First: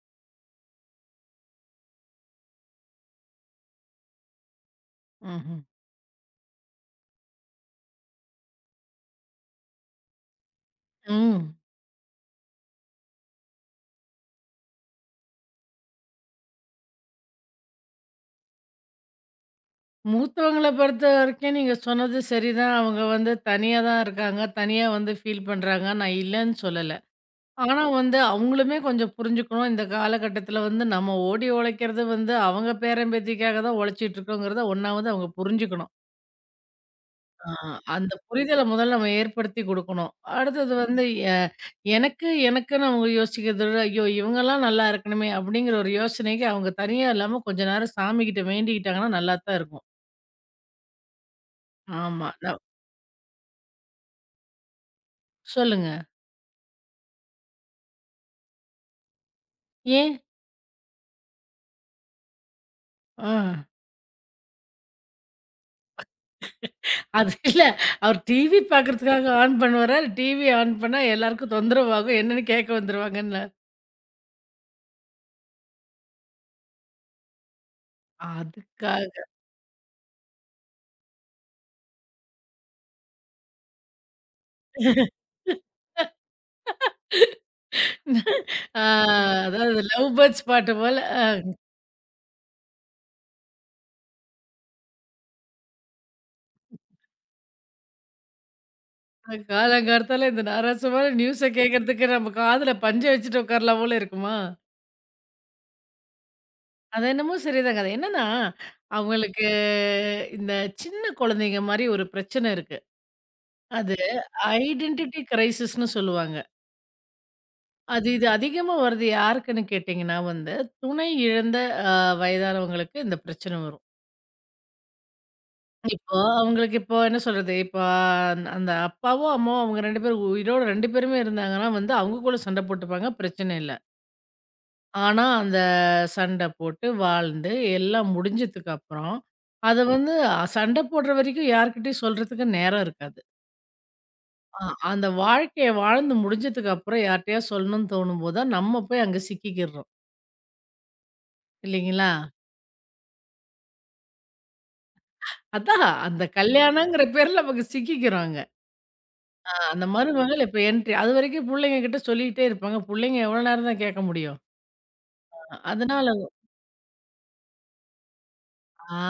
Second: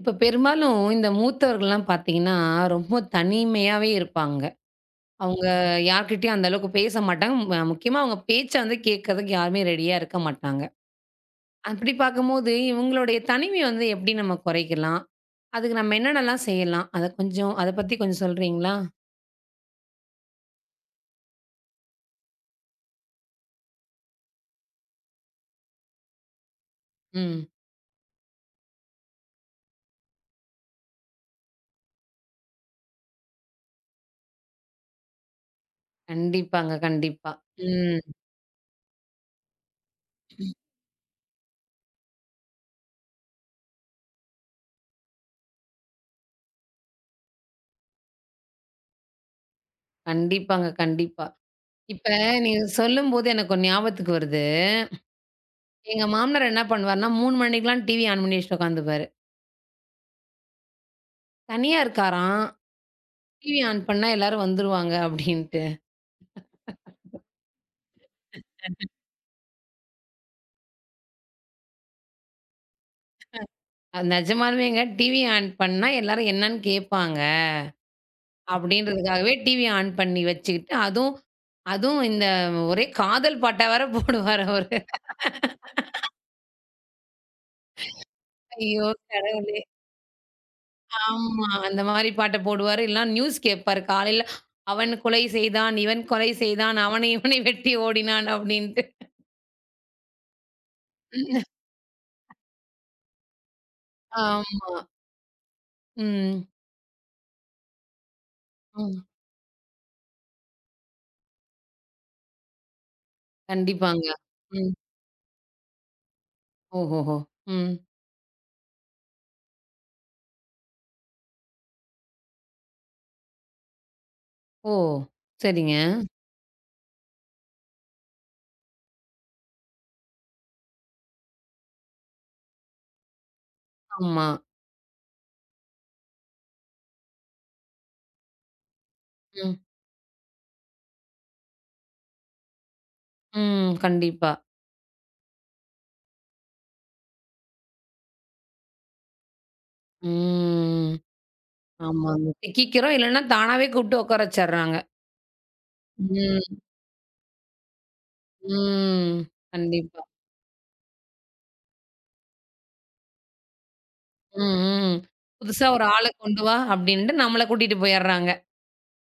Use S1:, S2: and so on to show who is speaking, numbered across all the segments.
S1: இப்ப பெரும்பாலும் இந்த மூத்தவர்கள்லாம் பார்த்தீங்கன்னா, ரொம்ப தனிமையாவே இருப்பாங்க. அவங்க
S2: ம்ஹ்ம்.
S1: யார்கிட்டயும் அந்த அளவுக்கு பேச மாட்டாங்க. முக்கியமா அவங்க பேச்ச வந்து கேட்கறதுக்கு யாருமே ரெடியா இருக்க மாட்டாங்க.
S2: ம்.
S1: அப்படி பார்க்கும்போது, இவங்களுடைய தனிமைய வந்து எப்படி நம்ம குறைக்கலாம்? அதுக்கு நம்ம என்னென்னலாம் செய்யலாம்? அத பத்தி கொஞ்சம் சொல்றீங்களா?
S2: மூத்தவங்கள பொறுத்தவரைக்கும் நீங்க சொன்னது சரிதான். அவங்க வந்து தனியா தான் இருக்காங்க. தனியா வந்து ஃபீல் பண்றாங்க. நான் இல்லன்னு சொல்லல.
S1: ம்.
S2: ஆனா வந்து அவங்களுமே கொஞ்சம் புரிஞ்சுக்கணும். இந்த காலகட்டத்தில வந்து நம்ம ஓடி உழைக்கிறது வந்து அவங்க பேரன் பேத்திக்காக தான் உழைச்சிட்டு இருக்கோங்கிறத ஒண்ணாவது அவங்க புரிஞ்சுக்கணும்.
S1: கண்டிப்பாங்க, கண்டிப்பா.
S2: ஆ.
S1: ம்.
S2: அந்த புரிதல முதல்ல நம்ம ஏற்படுத்தி குடுக்கணும். அடுத்தது வந்து எ எனக்கு எனக்குன்னு அவங்க யோசிக்கிறத விட, ஐயோ! இவங்கலாம் நல்லா இருக்கணுமே! அப்படிங்கிற ஒரு யோசனைக்கு அவங்க தனியா இல்லாம கொஞ்ச நேரம் சாமிகிட்ட வேண்டிக்கிட்டாங்கன்னா நல்லா தான் இருக்கும்.
S1: கண்டிப்பாங்க, கண்டிப்பா. இப்ப
S2: ஆமா.
S1: நீங்க சொல்லும்போது எனக்கு ஒரு ஞாபகத்துக்கு வருது.
S2: சொல்லுங்க.
S1: எங்க மாமனார் என்ன பண்ணுவாருன்னா, 3 மணிக்கெல்லாம் டிவி ஆன் பண்ணி வச்சுட்டு உட்காந்துப்பாரு.
S2: ஏன்?
S1: தனியா இருக்காராம்.
S2: ஆ.
S1: டிவி ஆன் பண்ணா எல்லாரும் வந்துருவாங்க அப்படின்ட்டு.
S2: அது இல்ல. அவர் டிவி பார்க்கறதுக்காக ஆன் பண்ணுவாரா? டிவி ஆன் பண்ணா எல்லாருக்கும் தொந்தரவாகும். என்னன்னு கேட்க வந்துருவாங்கன்னு.
S1: அது நெஜமாலுமேங்க டிவி ஆன் பண்ணா எல்லாரும் என்னன்னு கேட்பாங்க.
S2: அதுக்காக.
S1: அப்படின்றதுக்காகவே டிவி ஆன் பண்ணி வச்சுக்கிட்டு, அதுவும் அதுவும் இந்த ஒரே காதல் பாட்டா வேற போடுவாரு அவரு.
S2: ஆ,
S1: ஐயோ கடவுளே!
S2: அதாவது லவ் பேர்ட்ஸ் பாட்டு போல.
S1: ஆமா. அந்த மாரி பாட்ட போடுவாரு. இல்லனா நியூஸ் கேட்பாரு காலையில. "அவன் கொலை செய்தான், இவன் கொலை செய்தான், அவனை இவனை வெட்டி ஓடினான்" அப்படின்ட்டு.
S2: காலங்கார்த்தால இந்த நாராசமான நியூஸ கேட்கறதுக்கு நம்ம காதுல பஞ்ச வச்சுட்டு உட்காரலாம் போல இருக்குமா?
S1: ஆமா. ம்.
S2: அது என்னமோ சரிதாங்க. அது என்னன்னா,
S1: ம்.
S2: அவங்களுக்கு இந்த சின்ன குழந்தைங்க மாரி ஒரு பிரச்சனை இருக்கு. அது
S1: கண்டிப்பாங்க. ம்.
S2: ஐடென்டிட்டி கிரைசிஸ்ன்னு சொல்லுவாங்க.
S1: ஓஹோஹோ! ம்.
S2: அது இது அதிகமா வர்றது யாருக்குன்னு கேட்டீங்கன்னா வந்து, துணை இழந்த அ வயதானவங்களுக்கு இந்த பிரச்சனை வரும்.
S1: ஓ! சரிங்க.
S2: இப்போ அவங்களுக்கு இப்போ என்ன சொல்றது? இப்போ அந்த அப்பாவோ, அம்மாவோ அவங்க 2 பேரும் உயிரோட 2 பேருமே இருந்தாங்கன்னா வந்து அவங்க கூட சண்டை போட்டுப்பாங்க, பிரச்சனை இல்ல.
S1: ஆமா.
S2: ஆனா அந்த சண்டை போட்டு, வாழ்ந்து, எல்லாம் முடிஞ்சதுக்கு அப்புறம்,
S1: ம்.
S2: அத வந்து சண்டை போடுற வரைக்கும் யார்கிட்டயும் சொல்றதுக்கு நேரம் இருக்காது.
S1: ம். கண்டிப்பா.
S2: ஆ, அந்த வாழ்க்கைய வாழ்ந்து முடிஞ்சதுக்கு அப்புறம் யார்ட்டயா சொல்லணும்னு தோணும்போது தான், நம்ம போய் அங்க சிக்கிக்கிறோம்.
S1: ம்.
S2: இல்லைங்களா?
S1: ஆமாங்க. சிக்கிக்கிறோம். இல்லன்னா தானாவே கூப்பிட்டு உட்கார வச்சர்றாங்க.
S2: அதான் அந்த
S1: ம்.
S2: கல்யாணங்கிற பேர்ல நமக்கு சிக்கிக்கிறோம் அங்க.
S1: ம்.
S2: ஆ, அந்த
S1: கண்டிப்பா.
S2: மருமகள் இப்ப என்ட்ரி. அதுவரைக்கும் புள்ளைங்க கிட்ட சொல்லிக்கிட்டே இருப்பாங்க. புள்ளைங்க எவ்வளோ நேரம் தான் கேட்க முடியும்?
S1: ம். ம்.
S2: அ
S1: புதுசா ஒரு ஆள
S2: அதனால
S1: கொண்டு வா அப்படின்ட்டு நம்மள கூட்டிட்டு போயர்றாங்க.
S2: ஆ,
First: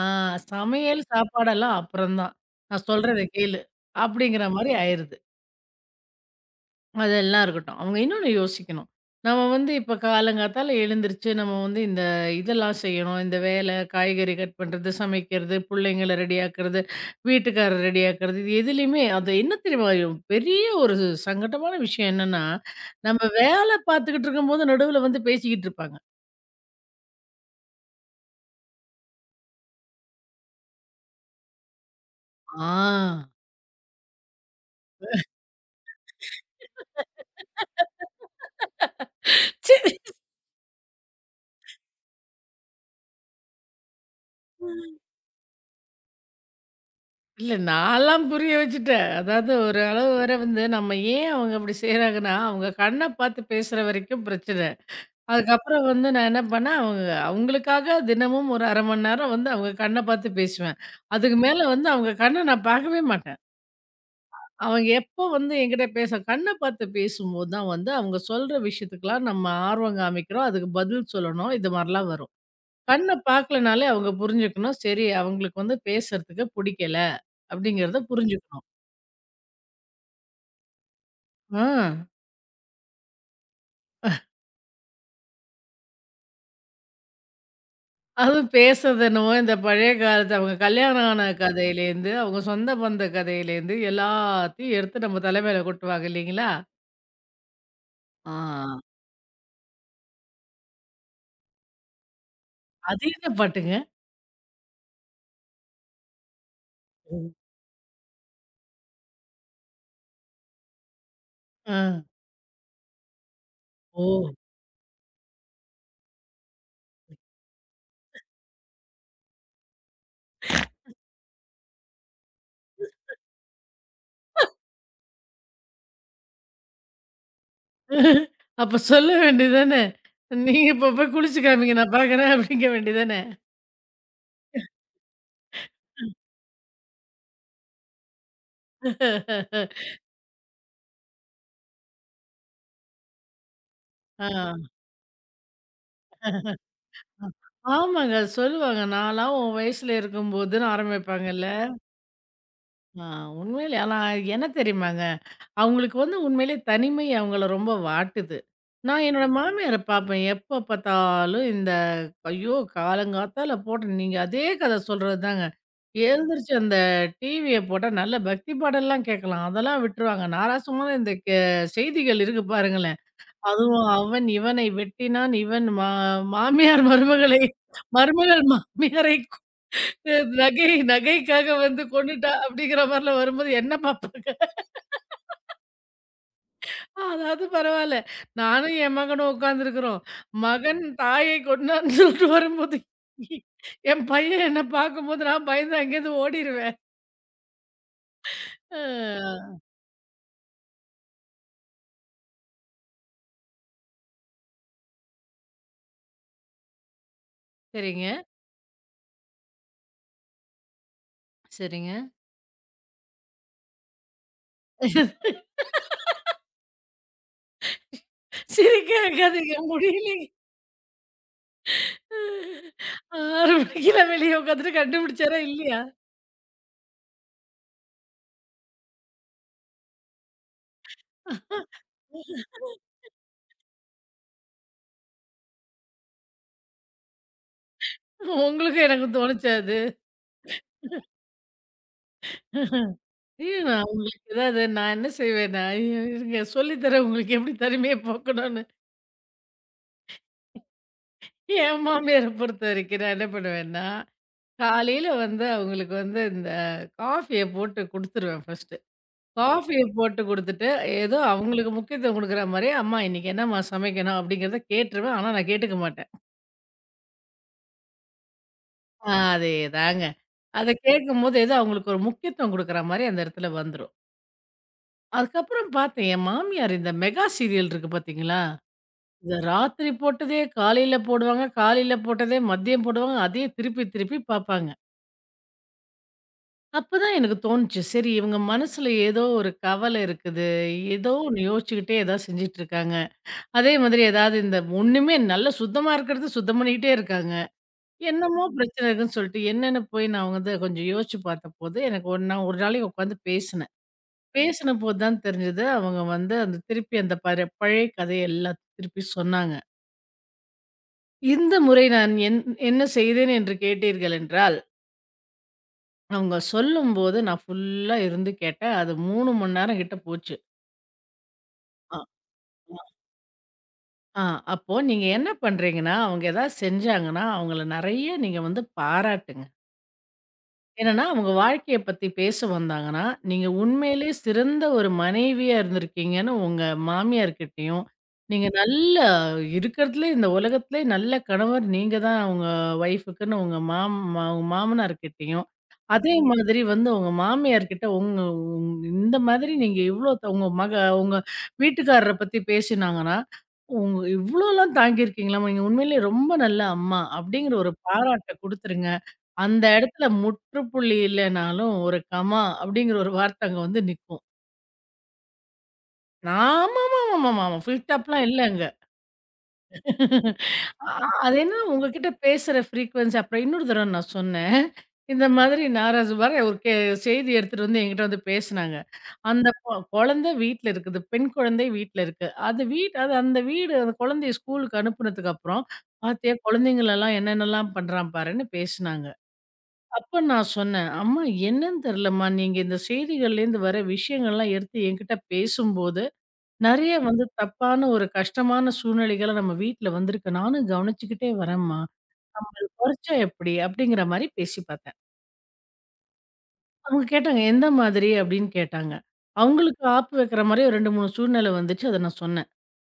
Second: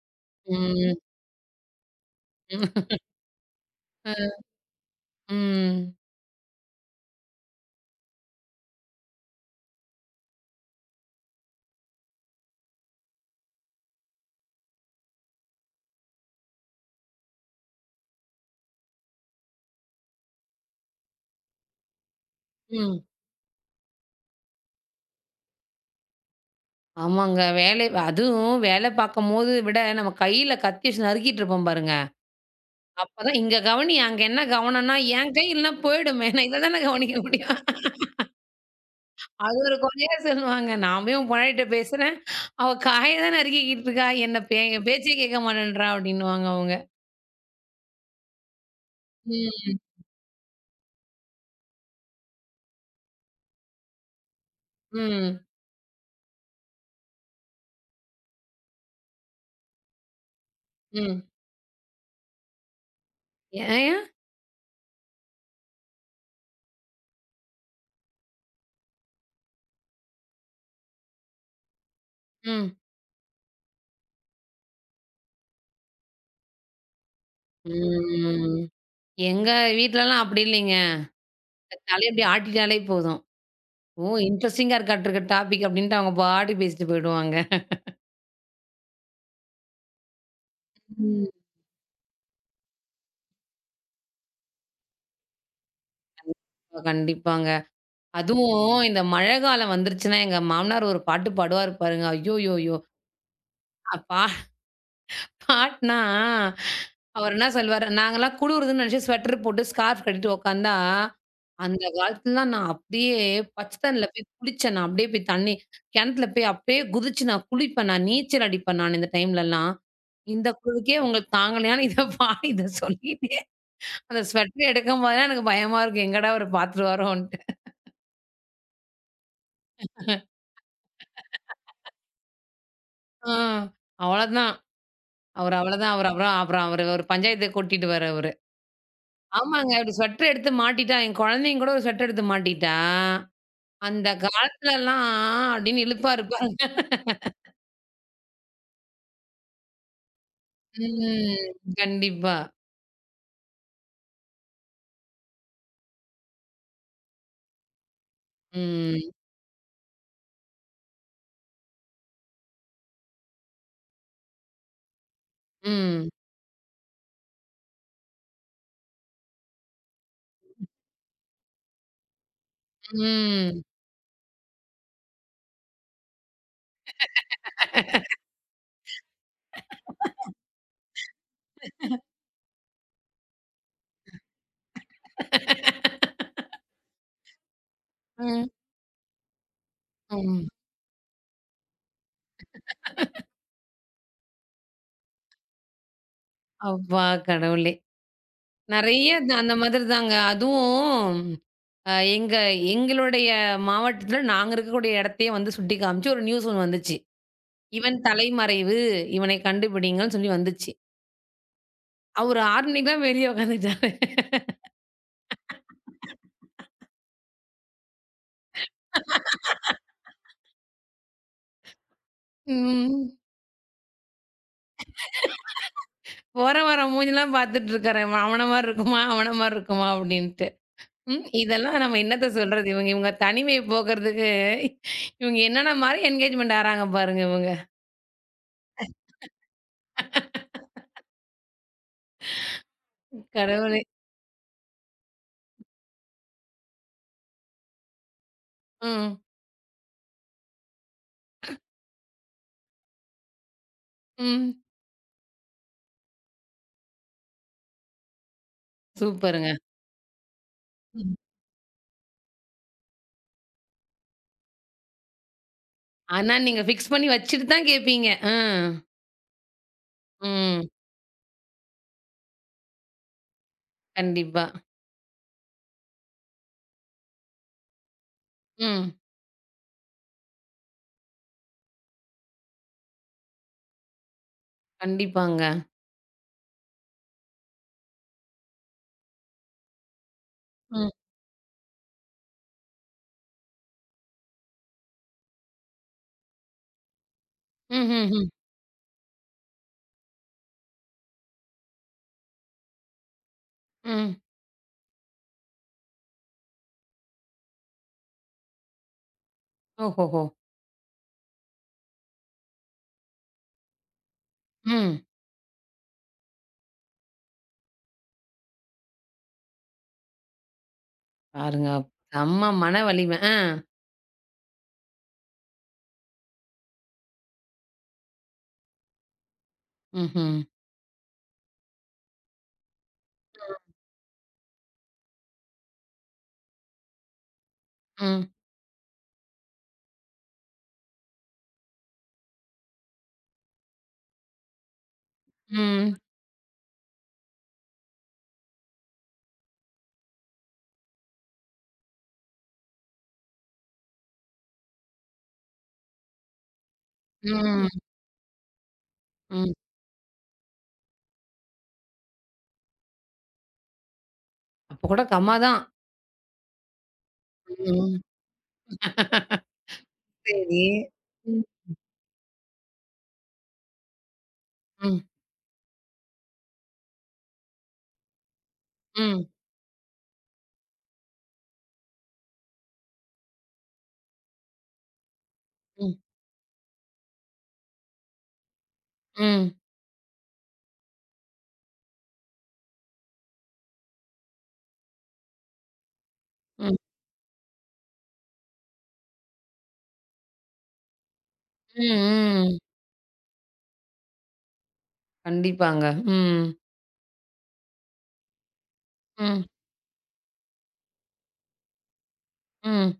S1: ம்.
S2: சமையல், சாப்பாடெல்லாம் அப்புறம் தான். நான் சொல்றத கேளு. அப்படிங்கிற மாரி ஆயிருது.
S1: ம்.
S2: அதெல்லாம் இருக்கட்டும். அவங்க இன்னொன்னு யோசிக்கணும். நம்ம வந்து இப்ப காலங்காத்தால எழுந்திருச்சு நம்ம வந்து இந்த இதெல்லாம் செய்யணும். இந்த வேலை, காய்கறி கட் பண்றது, சமைக்கிறது, புள்ளைங்கள ரெடியாக்குறது, வீட்டுக்காரர ரெடியாக்குறது. இது எதுலயுமே அது என்ன தெரியுமா? ஒரு பெரிய ஒரு சங்கட்டமான விஷயம் என்னன்னா,
S1: ம்.
S2: நம்ம வேலை பார்த்துக்கிட்டு இருக்கும்போது நடுவுல வந்து பேசிக்கிட்டு இருப்பாங்க.
S1: ஆமாங்க. வேலை அதுவும் வேலை பார்க்கும்போது விட நம்ம கையில கத்தி வச்சு நறுக்கிட்டு இருப்போம் பாருங்க.
S2: ஆ.
S1: அப்பதான் இங்க கவனி, அங்க என்ன கவனம்னா, என் கை இல்லன்னா போயிடுமே. நான் இத தானே கவனிக்க முடியும். அது ஒரு
S2: சே.
S1: கொறையா சொல்லுவாங்க. நான் போய் உன் பொண்டாட்டிட்ட பேசுறேன். அவ காய தான் நறுக்கிக்கிட்டு இருக்கா. என் பேச்சே கேட்க மாட்டேன்றா அப்டின்னுவாங்க அவங்க.
S2: இல்ல, நான்லாம் புரிய வச்சுட்டேன். அதாவது
S1: ம்.
S2: ஒரு அளவு வரை வந்து நம்ம ஏன் அவங்க அப்படி செய்றாங்கன்னா, அவங்க கண்ண பார்த்து பேசுற வரைக்கும் பிரச்சனை.
S1: ம்.
S2: அதுக்கப்புறம் வந்து நான் என்ன பண்ணேன், அவங்க அவங்களுக்காக தினமும் ஒரு 1/2 மணி நேரம் வந்து அவங்க கண்ண பார்த்து பேசுவேன்.
S1: ம்.
S2: அதுக்கு மேல வந்து அவங்க கண்ண நான் பார்க்கவே மாட்டேன்.
S1: ஏன்?
S2: அவங்க எப்போ வந்து என்கிட்ட பேச கண்ண பார்த்து பேசும்போது தான் வந்து அவங்க சொல்ற விஷயத்துக்கெல்லாம் நம்ம ஆர்வம் காமிக்கிறோம். அதுக்கு பதில் சொல்லணும். இது மாரிலாம் வரும்.
S1: ம்.
S2: கண்ண பார்க்கலனாலே அவங்க புரிஞ்சுக்கணும். சரி, அவங்களுக்கு வந்து பேசுறதுக்கு புடிக்கல அப்படிங்கிறத
S1: ம்.
S2: புரிஞ்சுக்கணும்.
S1: எங்க வீட்லலாம் அப்டி இல்லைங்க.
S2: ஆ.
S1: தலைய இப்டி ஆட்டிட்டாலே போதும். ஓ! இன்ட்ரஸ்டிங்கா இருக்காட்டுருக்கு டாபிக் அப்டின்ட்டு அவங்க பாட்டுக்கு பேசிட்டு போயிடுவாங்க.
S2: அதுவும் பேசுறது என்னமோ இந்த பழைய காலத்து அவங்க கல்யாணம் ஆன
S1: ம்.
S2: கதையிலேருந்து, அவங்க சொந்த பந்த கதையிலேருந்து எல்லாத்தையும் எடுத்து நம்ம தலைமையில கொட்டுவாங்க இல்லைங்களா?
S1: கண்டிப்பாங்க.
S2: ஆ.
S1: அதுவும் இந்த மழை காலம் வந்துருச்சுன்னா, எங்க மாமனார் ஒரு பாட்டு பாடுவாரு பாருங்க. ஐயோயோயோ!
S2: அது என்ன பாட்டுங்க?
S1: அப்பா காட்னா, அவரு
S2: ம்.
S1: என்ன சொல்வாரு, நாங்கலாம் குளுருதுன்னு நெனச்சு ஸ்வெட்டர் போட்டு, ஸ்கார்ஃப் கட்டிட்டு உக்காந்தா,
S2: ஆ.
S1: அந்த காலத்துலலாம் நான் அப்டியே பச்ச தண்ணில
S2: ஓ!
S1: போய் குளிச்சேன் நான். அப்டியே போய் தண்ணி கிணத்துல போய் அப்டியே குதிச்சு நான் குளிப்பேன் நான். நீச்சல் அடிப்பேன் நான் இந்த டைம்லலாம். இந்த குளுருக்கே உங்களுக்கு தாங்கலையான்னு இத பாடி இத சொல்லிட்டு, அந்த ஸ்வெட்டர் எடுக்கும்போதெல்லாம் எனக்கு பயமா இருக்கும். எங்கடா அவரு பாத்துருவாரோன்ட்டு.
S2: அப்ப சொல்ல வேண்டியது தானே. நீங்க இப்ப போய் குளிச்சு காமிங்க நான் பார்க்குறேன் அப்படிங்க வேண்டியது தானே.
S1: ஆ. அவ்வளதான். அவரு அவ்வளதான். அவரு அப்புறம் அப்புறம் அவரு ஒரு பஞ்சாயத்துக்கு கூட்டிடுவாரு அவரு. ஆமாங்க. அப்படி ஸ்வெட்டர் எடுத்து மாட்டிட்டா, என் குழந்தையும் கூட ஒரு ஸ்வெட்டர் எடுத்து மாட்டிட்டா, அந்த
S2: ஆ.
S1: காலத்துலலாம் அப்படின்னு இழுப்பா இருப்பா.
S2: ஆமாங்க சொல்லுவாங்க. நான்லாம் உன் வயசுல இருக்கும்போதுன்னு ஆரம்பிப்பாங்கல்ல.
S1: ம். கண்டிப்பா.
S2: ஆ உண்மையிலே ஆனா என்ன தெரியுமாங்க? அவங்களுக்கு வந்து உண்மையிலே தனிமை அவங்கள ரொம்ப வாட்டுது. நான்
S1: ம்.
S2: என்னோட மாமியார பார்ப்பேன். எப்ப பார்த்தாலும் இந்த ஐயோ! காலங்காத்தால போட்டு நீங்க அதே கத சொல்றது தாங்க.
S1: ம்.
S2: எழுந்திரிச்சு அந்த டிவிய போட்டா நல்ல பக்தி பாடல்லாம் கேட்கலாம். அதெல்லாம் விட்டுருவாங்க. நாராசமான இந்த செய்திகள் இருக்கு பாருங்களேன்.
S1: ம்.
S2: அதுவும் அவன் இவனை வெட்டினான். இவன் மாமியார் மருமகளை மருமகள் மாமியாரை நகைக்காக வந்து கொன்னுட்டா. அப்படிங்கிற மாரிலாம் வரும்போது என்ன பார்ப்பாங்க? ஆ, அதாவது பரவால்ல.
S1: ம்.
S2: நானும் என் மகனும் உட்காந்துருக்கிறோம்.
S1: ம்.
S2: மகன் தாயை கொண்டான்னு சொல்லிட்டு வரும்போது, என் பையன் என்ன பார்க்கும்போது நான் பயந்து அங்கேருந்து ஓடிருவேன்.
S1: அப்பா கடவுளே! நெறைய
S2: அ.
S1: அந்த மாதிரி தாங்க. அதுவும் அ எங்க எங்களுடைய மாவட்டத்துல நாங்க இருக்கக்கூடிய இடத்தையே வந்து சுட்டி காமிச்சு ஒரு நியூஸ் ஒண்ணு வந்துச்சு. "இவன்
S2: சரிங்க,
S1: தலைமறைவு. இவனை கண்டுபிடிங்கன்னு" சொல்லி வந்துச்சு.
S2: சரிங்க.
S1: அவரு 6 மணிக்கெல்லாம் வெளிய உட்காந்துட்டாரு.
S2: சிரிக்க வைக்காதீங்க. முடியலைங்க.
S1: ம்.
S2: 6 மணிக்கெல்லாம் வெளிய உட்காந்துட்டு கண்டுபிடிச்சாரா இல்லையா?
S1: போற வர மூஞ்சிலாம் பார்த்துட்டு இருக்காரு. இவன் அவன மாரி இருக்குமா? அவன மாரி இருக்குமா? அப்டின்ட்டு. ம். இதெல்லாம் நம்ம என்னத்த சொல்றது? இவங்க இவங்க தனிமைய போக்குறதுக்கு இவங்க என்னென்ன மாரி என்கேஜ்மெண்ட் ஆறாங்க பாருங்க இவங்க.
S2: உங்களுக்கும் எனக்கும் தோணுச்சா அது? ஐயோ!
S1: கடவுளே!
S2: நான் உங்களுக்கு ஏதாவது நான் என்ன செய்வேன்னா, ஐயோ இருங்க சொல்லி தரேன் உங்களுக்கு எப்படி தனிமைய போக்கணும்னு.
S1: ம்.
S2: என் மாமியார பொறுத்த வரைக்கும் நான் என்ன பண்ணுவேன்னா
S1: ம்.
S2: காலையில வந்து அவங்களுக்கு வந்து இந்த காஃபிய போட்டு குடுத்துருவேன் ஃபர்ஸ்ட்டு.
S1: சூப்பருங்க.
S2: காஃபிய போட்டு குடுத்துட்டு,
S1: ம்.
S2: ஏதோ அவங்களுக்கு முக்கியத்துவம் குடுக்குற மாரி, "அம்மா இன்னைக்கு என்னம்மா சமைக்கணும்?" அப்படிங்கிறத கேட்டுருவேன். ஆனா நான் கேட்டுக்க மாட்டேன்.
S1: ஆனா நீங்க ஃபிக்ஸ் பண்ணி வச்சுட்டு தான் கேட்பீங்க. அ.
S2: ஆ, அதேதாங்க. அத
S1: ம்.
S2: கேட்கும்போது ஏதோ அவங்களுக்கு ஒரு முக்கியத்துவம் குடுக்குற மாரி அந்த இடத்துல வந்துரும்.
S1: கண்டிப்பா.
S2: அதுக்கப்புறம் பார்த்தேன், என் மாமியார் இந்த மெகா சீரியல் இருக்கு பார்த்தீங்களா?
S1: ம்.
S2: இந்த ராத்திரி போட்டதே காலையில போடுவாங்க, காலையில போட்டதே மதியம் போடுவாங்க. அதையே திருப்பி திருப்பி பார்ப்பாங்க.
S1: கண்டிப்பாங்க.
S2: அப்பதான் எனக்கு தோணுச்சு. சரி, இவங்க மனசுல ஏதோ ஒரு கவல இருக்குது.
S1: ம்.
S2: ஏதோ ஒண்ணு யோசிச்சுக்கிட்டே ஏதாவது செஞ்சுட்டு இருக்காங்க. அதே மாதிரி ஏதாவது இந்த ஒண்ணுமே நல்ல சுத்தமா இருக்கிறது சுத்தம் பண்ணிக்கிட்டே இருக்காங்க.
S1: ம்ஹ்ஹ்ம்.
S2: என்னமோ பிரச்சனை இருக்குன்னு சொல்லிட்டு என்னன்னு போய் நான் அவங்க வந்து கொஞ்சம் யோசிச்சு பார்த்தபோது, எனக்கு ஒரு நான் ஒரு நாளைக்கு உட்காந்து பேசினேன்.
S1: ம்.
S2: பேசின போது தான் தெரிஞ்சது அவங்க வந்து அந்த திருப்பி அந்த பழைய கதைய எல்லாம் திருப்பி சொன்னாங்க.
S1: ஓஹோஹோ!
S2: இந்த முறை நான் என்ன செய்தேன் என்று கேட்டீர்கள் என்றால்,
S1: ம்.
S2: அவங்க சொல்லும்போது நான் ஃபுல்லா இருந்து கேட்டேன். அது 3 மணி நேரம் கிட்ட போச்சு.
S1: பாருங்க.
S2: ஆ,
S1: செம்ம மன
S2: ஆ.
S1: வலிமை. ஆ.
S2: ஆ, அப்போ நீங்க என்ன பண்றீங்கன்னா, அவங்க ஏதாவது செஞ்சாங்கன்னா, அவங்கள நெறைய நீங்க வந்து பாராட்டுங்க.
S1: ம்ஹ்ம்.
S2: என்னன்னா, அவங்க வாழ்க்கைய பத்தி பேச வந்தாங்கன்னா, நீங்க உண்மையிலேயே சிறந்த ஒரு மனைவியா இருந்திருக்கீங்கன்னு உங்க மாமியார்கிட்டயும்,
S1: ம்.
S2: நீங்க நல்ல இருக்கிறதுலே இந்த உலகத்திலே நல்ல கணவர் நீங்க தான் உங்க ஒய்ஃப்க்குன்னு உங்க உங்க மாமனார்கிட்டயும்,
S1: ம்.
S2: அதே மாதிரி வந்து உங்க மாமியார்கிட்ட உங்க இந்த மாதிரி நீங்க இவ்ளோ உங்க உங்க வீட்டுக்காரர பத்தி பேசினாங்கன்னா, "உங்க இவ்ளோலாம் தாங்கியிருக்கீங்களாம்மா! நீங்க உண்மையிலேயே ரொம்ப நல்ல அம்மா" அப்படிங்கிற
S1: ம்.
S2: ஒரு பாராட்ட குடுத்துருங்க.
S1: ம்.
S2: அந்த இடத்துல முற்றுப்புள்ளி இல்லனாலும், ஒரு கமா அப்படிங்கிற ஒரு வார்த்தை அங்க வந்து நிக்கும்.
S1: அப்ப கூட கம்மா தான்.
S2: ஆமாமாமாமாமா. ஃபுல்
S1: ம்.
S2: ஸ்டாப்லாம் இல்ல அங்க.
S1: சரி.
S2: அ அது
S1: ம்.
S2: என்ன உங்ககிட்ட பேசுற ஃப்ரீக்வென்சி அப்புறம் இன்னொரு தடவ நான் சொன்னேன்.
S1: ம்.
S2: இந்த மாதிரி நாராசு பாரு ஒரு செய்தி எடுத்துட்டு வந்து என்கிட்ட வந்து பேசுனாங்க.
S1: ம்.
S2: அந்த குழந்தை வீட்ல இருக்குது. பெண் குழந்தை வீட்ல இருக்கு. அது வீட் அது அந்த வீடு அந்த குழந்தைய ஸ்கூலுக்கு அனுப்புனதுக்கு அப்புறம்,
S1: ம்.
S2: "பாத்தியா குழந்தைங்களலாம் என்னென்னலாம் பண்றான் பாருன்னு" பேசுனாங்க.
S1: ம்.
S2: அப்ப நான் சொன்னேன், "அம்மா என்னன்னு தெரியலம்மா, நீங்க இந்த செய்திகள்லேருந்து வர விஷயங்கள்லாம் எடுத்து என்கிட்ட பேசும்போது,
S1: ம். ம்.
S2: நெறைய ம். வந்து தப்பான ஒரு கஷ்டமான சூழ்நிலைகள நம்ம வீட்ல வந்திருக்கு. நானும் கவனிச்சுக்கிட்டே வரேன்ம்மா.
S1: ம்.
S2: கொறைச்சா எப்படி?" அப்படிங்கிற மாரி பேசி பார்த்தேன்.
S1: கண்டிப்பாங்க. ம்.
S2: அவங்க கேட்டாங்க, "எந்த மாதிரி?" அப்படின்னு கேட்டாங்க.
S1: ம்.
S2: அவங்களுக்கு ஆப்பு வைக்கிற மாரி ஒரு 2, 3 சூழ்நிலை வந்துச்சு. அத நான் சொன்னேன்.
S1: ம்.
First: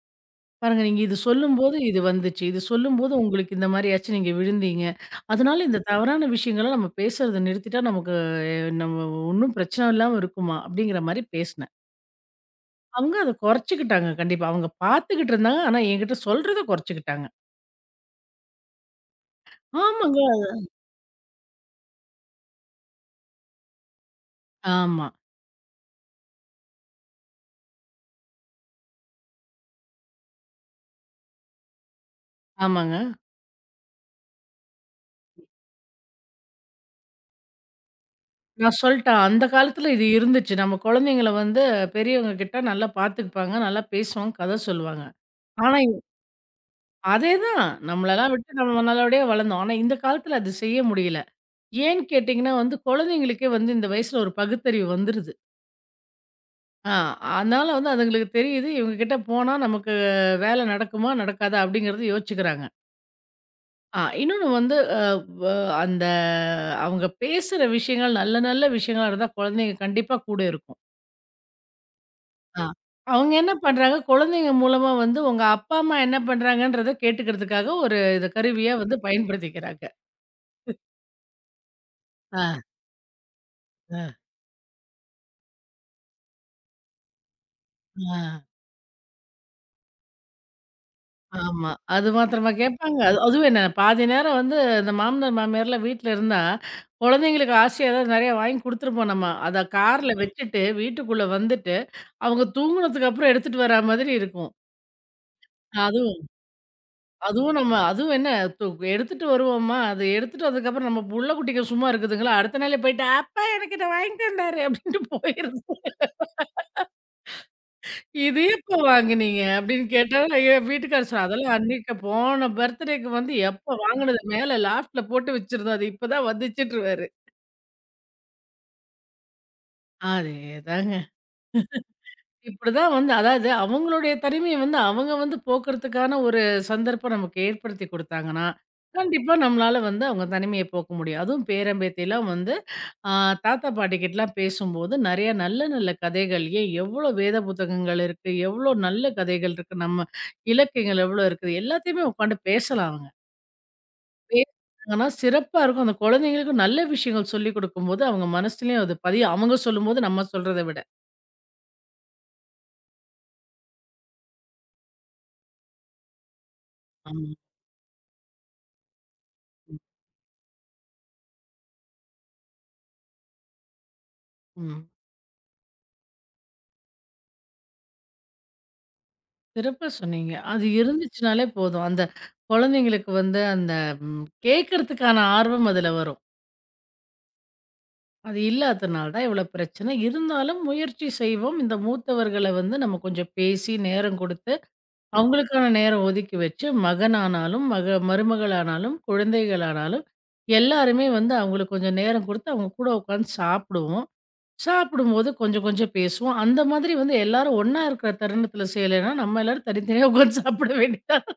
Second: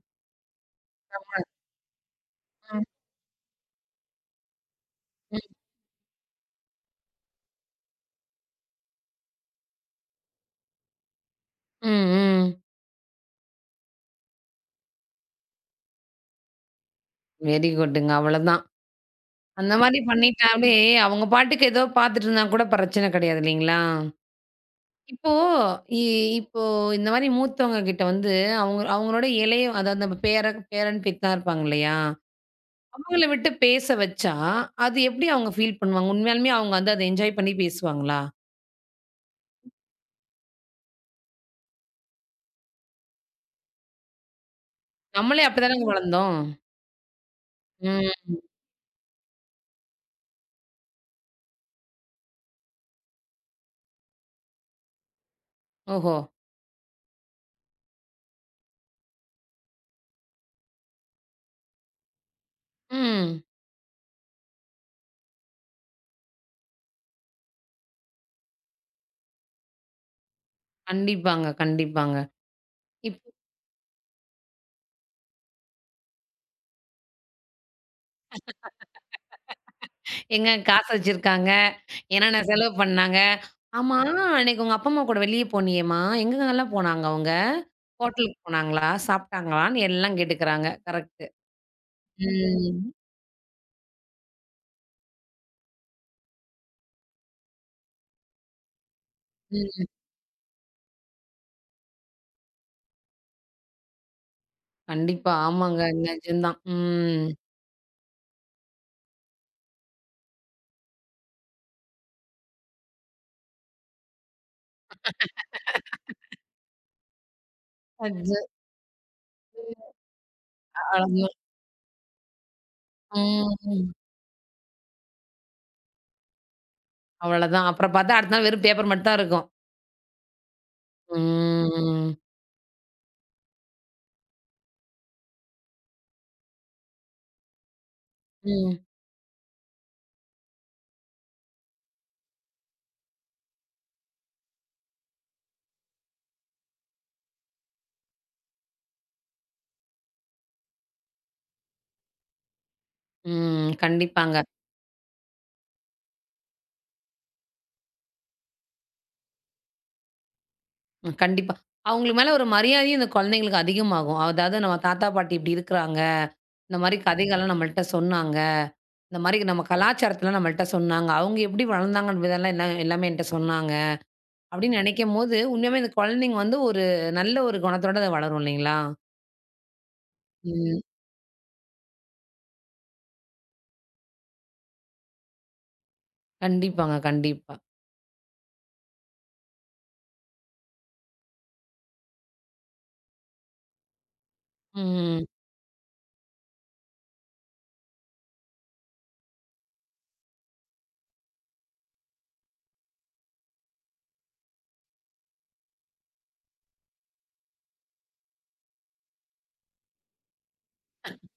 S2: "பாருங்க நீங்க இது சொல்லும்போது இது வந்துச்சு. இது
S1: ம்.
S2: சொல்லும்போது உங்களுக்கு இந்த மாரி ஆச்சு. நீங்க விழுந்தீங்க.
S1: ம்.
S2: அதனால இந்த தவறான விஷயங்கள நம்ம பேசுறத நிறுத்திட்டா நமக்கு நம்ம ஒண்ணும் பிரச்சனை இல்லாம இருக்குமா? அப்படிங்கிற மாரி பேசினேன்.
S1: ம்.
S2: அவங்க அத குறைச்சுக்கிட்டாங்க கண்டிப்பா. அவங்க பார்த்துக்கிட்டு இருந்தாங்க. ஆனா என்கிட்ட சொல்றத குறைச்சுக்கிட்டாங்க.
S1: வெரி குட்டுங்க. அவ்வளதான். அந்த மாரி
S2: ஆமாங்க.
S1: பண்ணிட்டாலே, அவங்க பாட்டுக்கு ஏதோ பார்த்துட்டு இருந்தா கூட பிரச்சனை கிடையாது இல்லைங்களா?
S2: ஆமா,
S1: இப்போ இ இப்போ இந்த மாரி மூத்தவங்க கிட்ட வந்து, அவங்க அவங்களோட இளைய அதாவது நம்ம பேர பேரன், பேத்திலாம் இருப்பாங்க இல்லையா?
S2: ஆமாங்க.
S1: அவங்கள விட்டு பேச வச்சா, அது எப்படி அவங்க ஃபீல் பண்ணுவாங்க? உண்மையாலுமே அவங்க வந்து அத என்ஜாய் பண்ணி பேசுவாங்களா?
S2: நான் சொல்ட்டேன். அந்த காலத்துல இது இருந்துச்சு. நம்ம குழந்தைங்கள வந்து பெரியவங்க கிட்ட நல்லா பார்த்துப்பாங்க. நல்லா பேசுவாங்க, கதை சொல்லுவாங்க.
S1: நம்மளே
S2: ஆனா
S1: அப்படிதானங்க
S2: இ-
S1: வளர்ந்தோம்.
S2: அதேதான்.
S1: ம்.
S2: நம்மளலாம் விட்டு நம்ம நல்லபடியா வளர்ந்தோம். ஆனா இந்த காலத்துல அது செய்ய முடியல. ஏன்னு கேட்டீங்கன்னா வந்து குழந்தைங்களுக்கே வந்து இந்த வயசுல ஒரு பகுத்தறிவு வந்துருது.
S1: ஓஹோ!
S2: ஆ, அதனால வந்து அதுங்களுக்கு தெரியுது, இவங்க கிட்ட போனா நமக்கு வேலை நடக்குமா, நடக்காதா அப்படிங்கிறது யோசிச்சுக்கிறாங்க.
S1: ம்.
S2: ஆ, இன்னொன்னு வந்து அ வ அந்த அவங்க பேசுற விஷயங்கள் நல்ல நல்ல விஷயங்களா இருந்தா குழந்தைங்க கண்டிப்பா கூட இருக்கும்.
S1: கண்டிப்பாங்க, கண்டிப்பாங்க.
S2: ஆ.
S1: இப்
S2: அவங்க என்ன பண்றாங்க, குழந்தைங்க மூலமா வந்து உங்க அப்பா, அம்மா என்ன பண்றாங்கன்றத கேட்டுக்கிறதுக்காக ஒரு இத கருவியா வந்து பயன்படுத்திக்கிறாங்க.
S1: "ஏங்க காசு வச்சிருக்காங்க, என்னென்ன
S2: ஆ,
S1: செலவு பண்ணாங்க? ஆமா,
S2: ஆ,
S1: அன்னைக்கு உங்க அப்பா, அம்மா கூட வெளிய போனியேம்மா, எங்கெங்கலாம் போனாங்க அவங்க?
S2: ஆ.
S1: ஹோட்டலுக்கு போனாங்களா? சாப்பிட்டாங்களான்னு?" எல்லாம் கேட்டுக்கிறாங்க. கரெக்ட்.
S2: ஆமா. அது மாத்திரமா
S1: ம்.
S2: கேட்பாங்க. அது அதுவும் என்ன பாதி நேரம் வந்து இந்த மாமனார், மாமியார்லாம் வீட்ல இருந்தா, குழந்தைங்களுக்கு ஆசையா ஏதாவது நெறைய வாங்கி குடுத்துருப்போம் நம்ம. அத
S1: ம்.
S2: கார்ல வச்சுட்டு, வீட்டுக்குள்ள வந்துட்டு, அவங்க தூங்குனதுக்கு அப்புறம் எடுத்துட்டு வரா மாதிரி இருக்கும்.
S1: கண்டிப்பா. ஆமாங்க.
S2: அதுவும்
S1: நிஜம்தான். ம்.
S2: அதுவும் நம்ம அதுவும் என்ன து எடுத்துட்டு வருவோமா, அது எடுத்துட்டு வந்ததுக்கப்புறம் நம்ம புள்ள குட்டிங்க சும்மா இருக்குதுங்களா, அடுத்த நாளே போயிட்டு, "அப்பா எனக்கு இத வாங்கிட்டு வந்தாரு" அப்படின்ட்டு போயிருது.
S1: அச்சோ!
S2: "இது எப்போ வாங்குனீங்க?" அப்படின்னு கேட்டா, என் வீட்டுக்காரர் சொன்னாரு,
S1: அவ்ளோதான்.
S2: "அதெல்லாம் அன்னைக்கு போன பர்த்டேக்கு வந்து எப்ப
S1: ம்.
S2: வாங்குனது மேல லாஃப்ட்ல போட்டு வச்சிருந்தோம். அது இப்பதான் வந்துச்சுன்றுவாரு."
S1: அவ்வளதான். அப்புறம் பார்த்தா அடுத்த நாள் வெறும் பேப்பர் மட்டும் தான் இருக்கும்.
S2: அதேதாங்க.
S1: ம்.
S2: இப்படிதான் வந்து அதாவது அவங்களுடைய தனிமைய வந்து அவங்க வந்து போக்குறதுக்கான ஒரு சந்தர்ப்பம் நமக்கு ஏற்படுத்தி குடுத்தாங்கன்னா,
S1: ம்.
S2: கண்டிப்பா நம்மளால வந்து அவங்க தனிமைய போக்க முடியும். அதுவும் பேரன், பேத்திலாம் வந்து ஆ, தாத்தா, பாட்டிகிட்டலாம் பேசும்போது நெறைய நல்ல நல்ல கதைகள், ஏன் எவ்வளோ வேத புத்தகங்கள் இருக்கு, எவ்வளோ நல்ல கதைகள் இருக்கு, நம்ம இலக்கியங்கள் எவ்வளோ இருக்குது, எல்லாத்தையுமே உட்காந்து பேசலாம் அவங்க.
S1: ம். கண்டிப்பாங்க.
S2: பேசுனாங்கன்னா சிறப்பா இருக்கும். அந்த குழந்தைங்களுக்கும் நல்ல விஷயங்கள் சொல்லிக் குடுக்கும்போது, அவங்க மனசுலயும் அது பதியும். அவங்க சொல்லும்போது நம்ம சொல்றத விட.
S1: ம். கண்டிப்பா. அவங்களுக்கு மேல ஒரு மரியாதையும் இந்த குழந்தைங்களுக்கு அதிகமாகும். அதாவது நம்ம தாத்தா, பாட்டி இப்படி இருக்கிறாங்க. இந்த மாரி
S2: ஆமா.
S1: கதைகள்லாம் நம்மள்ட்ட சொன்னாங்க. இந்த மாரி நம்ம
S2: ம்.
S1: கலாச்சாரத்தலாம் நம்மள்ட்ட சொன்னாங்க. அவங்க எப்படி வளர்ந்தாங்கன்னு இதெல்லாம் எல்லாம் எல்லாமே என்ட்ட சொன்னாங்க. அப்படின்னு
S2: ம்.
S1: நினைக்கும்போது, உண்மையாவே இந்த குழந்தைங்க வந்து ஒரு நல்ல ஒரு குணத்தோட அது வளரும் இல்லைங்களா?
S2: சிறப்பா சொன்னீங்க. அது
S1: ம்.
S2: இருந்துச்சுனாலே போதும். அந்த குழந்தைங்களுக்கு வந்து அந்த ம் கேட்கறதுக்கான ஆர்வம் அதுல வரும்.
S1: கண்டிப்பாங்க, கண்டிப்பா.
S2: அது இல்லாதனால தான் இவ்வளோ பிரச்சனை. இருந்தாலும் முயற்சி செய்வோம். இந்த மூத்தவர்கள வந்து நம்ம கொஞ்சம் பேசி, நேரம் கொடுத்து,
S1: ம்.
S2: அவங்களுக்கான நேரம் ஒதுக்கி வச்சு, மகனானாலும், மருமகளானாலும், குழந்தைகளானாலும் எல்லாருமே வந்து அவங்களுக்கு கொஞ்சம் நேரம் கொடுத்து, அவங்க கூட உட்காந்து சாப்பிடுவோம். சாப்பிடும்போது கொஞ்சம் கொஞ்சம் பேசுவோம். அந்த மாதிரி வந்து எல்லாரும் ஒண்ணா இருக்கிற தருணத்தில செய்யலைன்னா, நம்ம எல்லாரும் தனித்தனியா உட்காந்து சாப்பிட வேண்டியது.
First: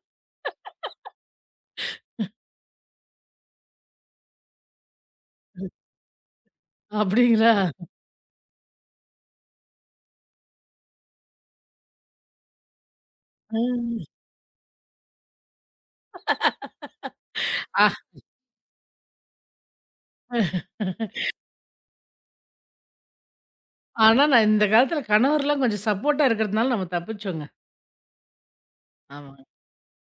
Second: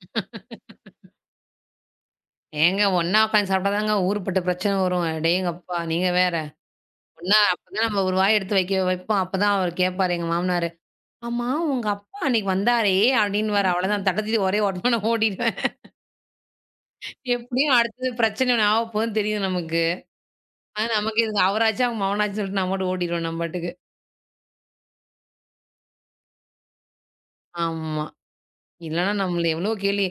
S1: ஏங்க ஒண்ணா உட்காந்து சாப்பிட்டாதாங்க ஊருப்பட்ட பிரச்சனை வரும். அடேங்கப்பா! நீங்க வேற. ஒண்ணா
S2: அப்படிங்களா?
S1: அப்பதான் நம்ம ஒரு வாய் எடுத்து வைக்க வைப்போம். அப்பதான் அவரு கேட்பாரு எங்க மாமனாரு. "ஆமா உங்க அப்பா அன்னைக்கு வந்தாரே" அப்படின்னுவாரு.
S2: ம்.
S1: அவ்வளோதான் தட்ட தூக்கி ஒரே ஓட்டமா ஓடிடுவேன். எப்படியும்
S2: ஆ,
S1: அடுத்தது பிரச்சனை ஒண்ணு ஆகப்போகுதுன்னு தெரியும் நமக்கு. ஆனா நமக்கு இதுக்கு அவராச்சும் அவங்க மவனாச்சும் சொல்லிட்டு நான் பாட்டுக்கு ஓடிருவேன் நம்ம பாட்டுக்கு.
S2: ஆனா, நான் இந்த காலத்துல கணவர்லாம் கொஞ்சம் சப்போர்ட்டா இருக்கிறதுனால நம்ம தப்பிச்சோங்க.
S1: ஆமா. இல்லன்னா
S2: ஆமாங்க.
S1: நம்மள எவ்வளோ கேலி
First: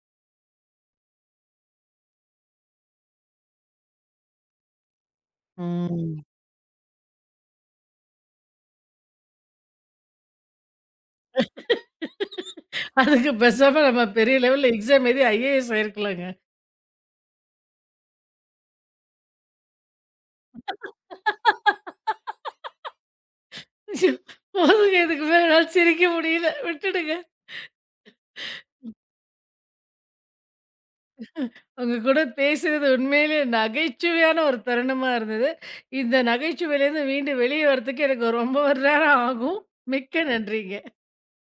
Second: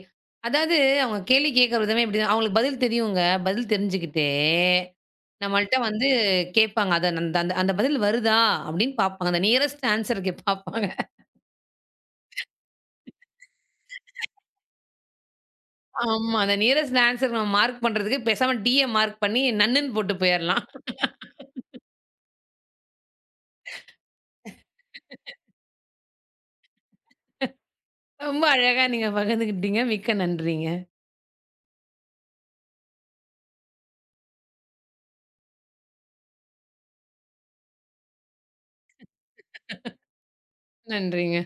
S1: அதாவது அவங்க கேலி கேட்கிற விதமே இப்படிதான். அவங்களுக்கு பதில் தெரியுங்க. பதில் தெரிஞ்சுக்கிட்டே, நம்மள்ட்ட வந்து
S2: ம்.
S1: கேட்பாங்க. அத அந்த அந்த அந்த பதில் வருதா அப்படின்னு பார்ப்பாங்க. அந்த நியரஸ்ட் ஆன்ஸர்க்கு பார்ப்பாங்க.
S2: அதுக்கு பேசாம நம்ம பெரிய லெவல்ல எக்ஸாம் எழுதி ஐஏஎஸ் ஆயிருக்கலாங்க.
S1: ஆமா. அந்த நியரஸ்ட் ஆன்ஸர் நம்ம மார்க் பண்றதுக்கு பேசாம டீய மார்க் பண்ணி நன்னுன்னு போட்டு போயிரலாம்.
S2: ஐயோ! போதுங்க இதுக்கு மேல என்னால சிரிக்க முடியல. விட்டுடுங்க.
S1: ரொம்ப அழகா நீங்க பகிர்ந்துக்கிட்டீங்க. மிக்க நன்றிங்க.
S2: உங்க கூட பேசுனது உண்மையிலேயே நகைச்சுவையான ஒரு தருணமா இருந்தது. இந்த நகைச்சுவையிலேருந்து மீண்டு வெளிய வரதுக்கு எனக்கு ரொம்ப ஒரு நேரம் ஆகும். மிக்க நன்றிங்க.
S1: நன்றிங்க.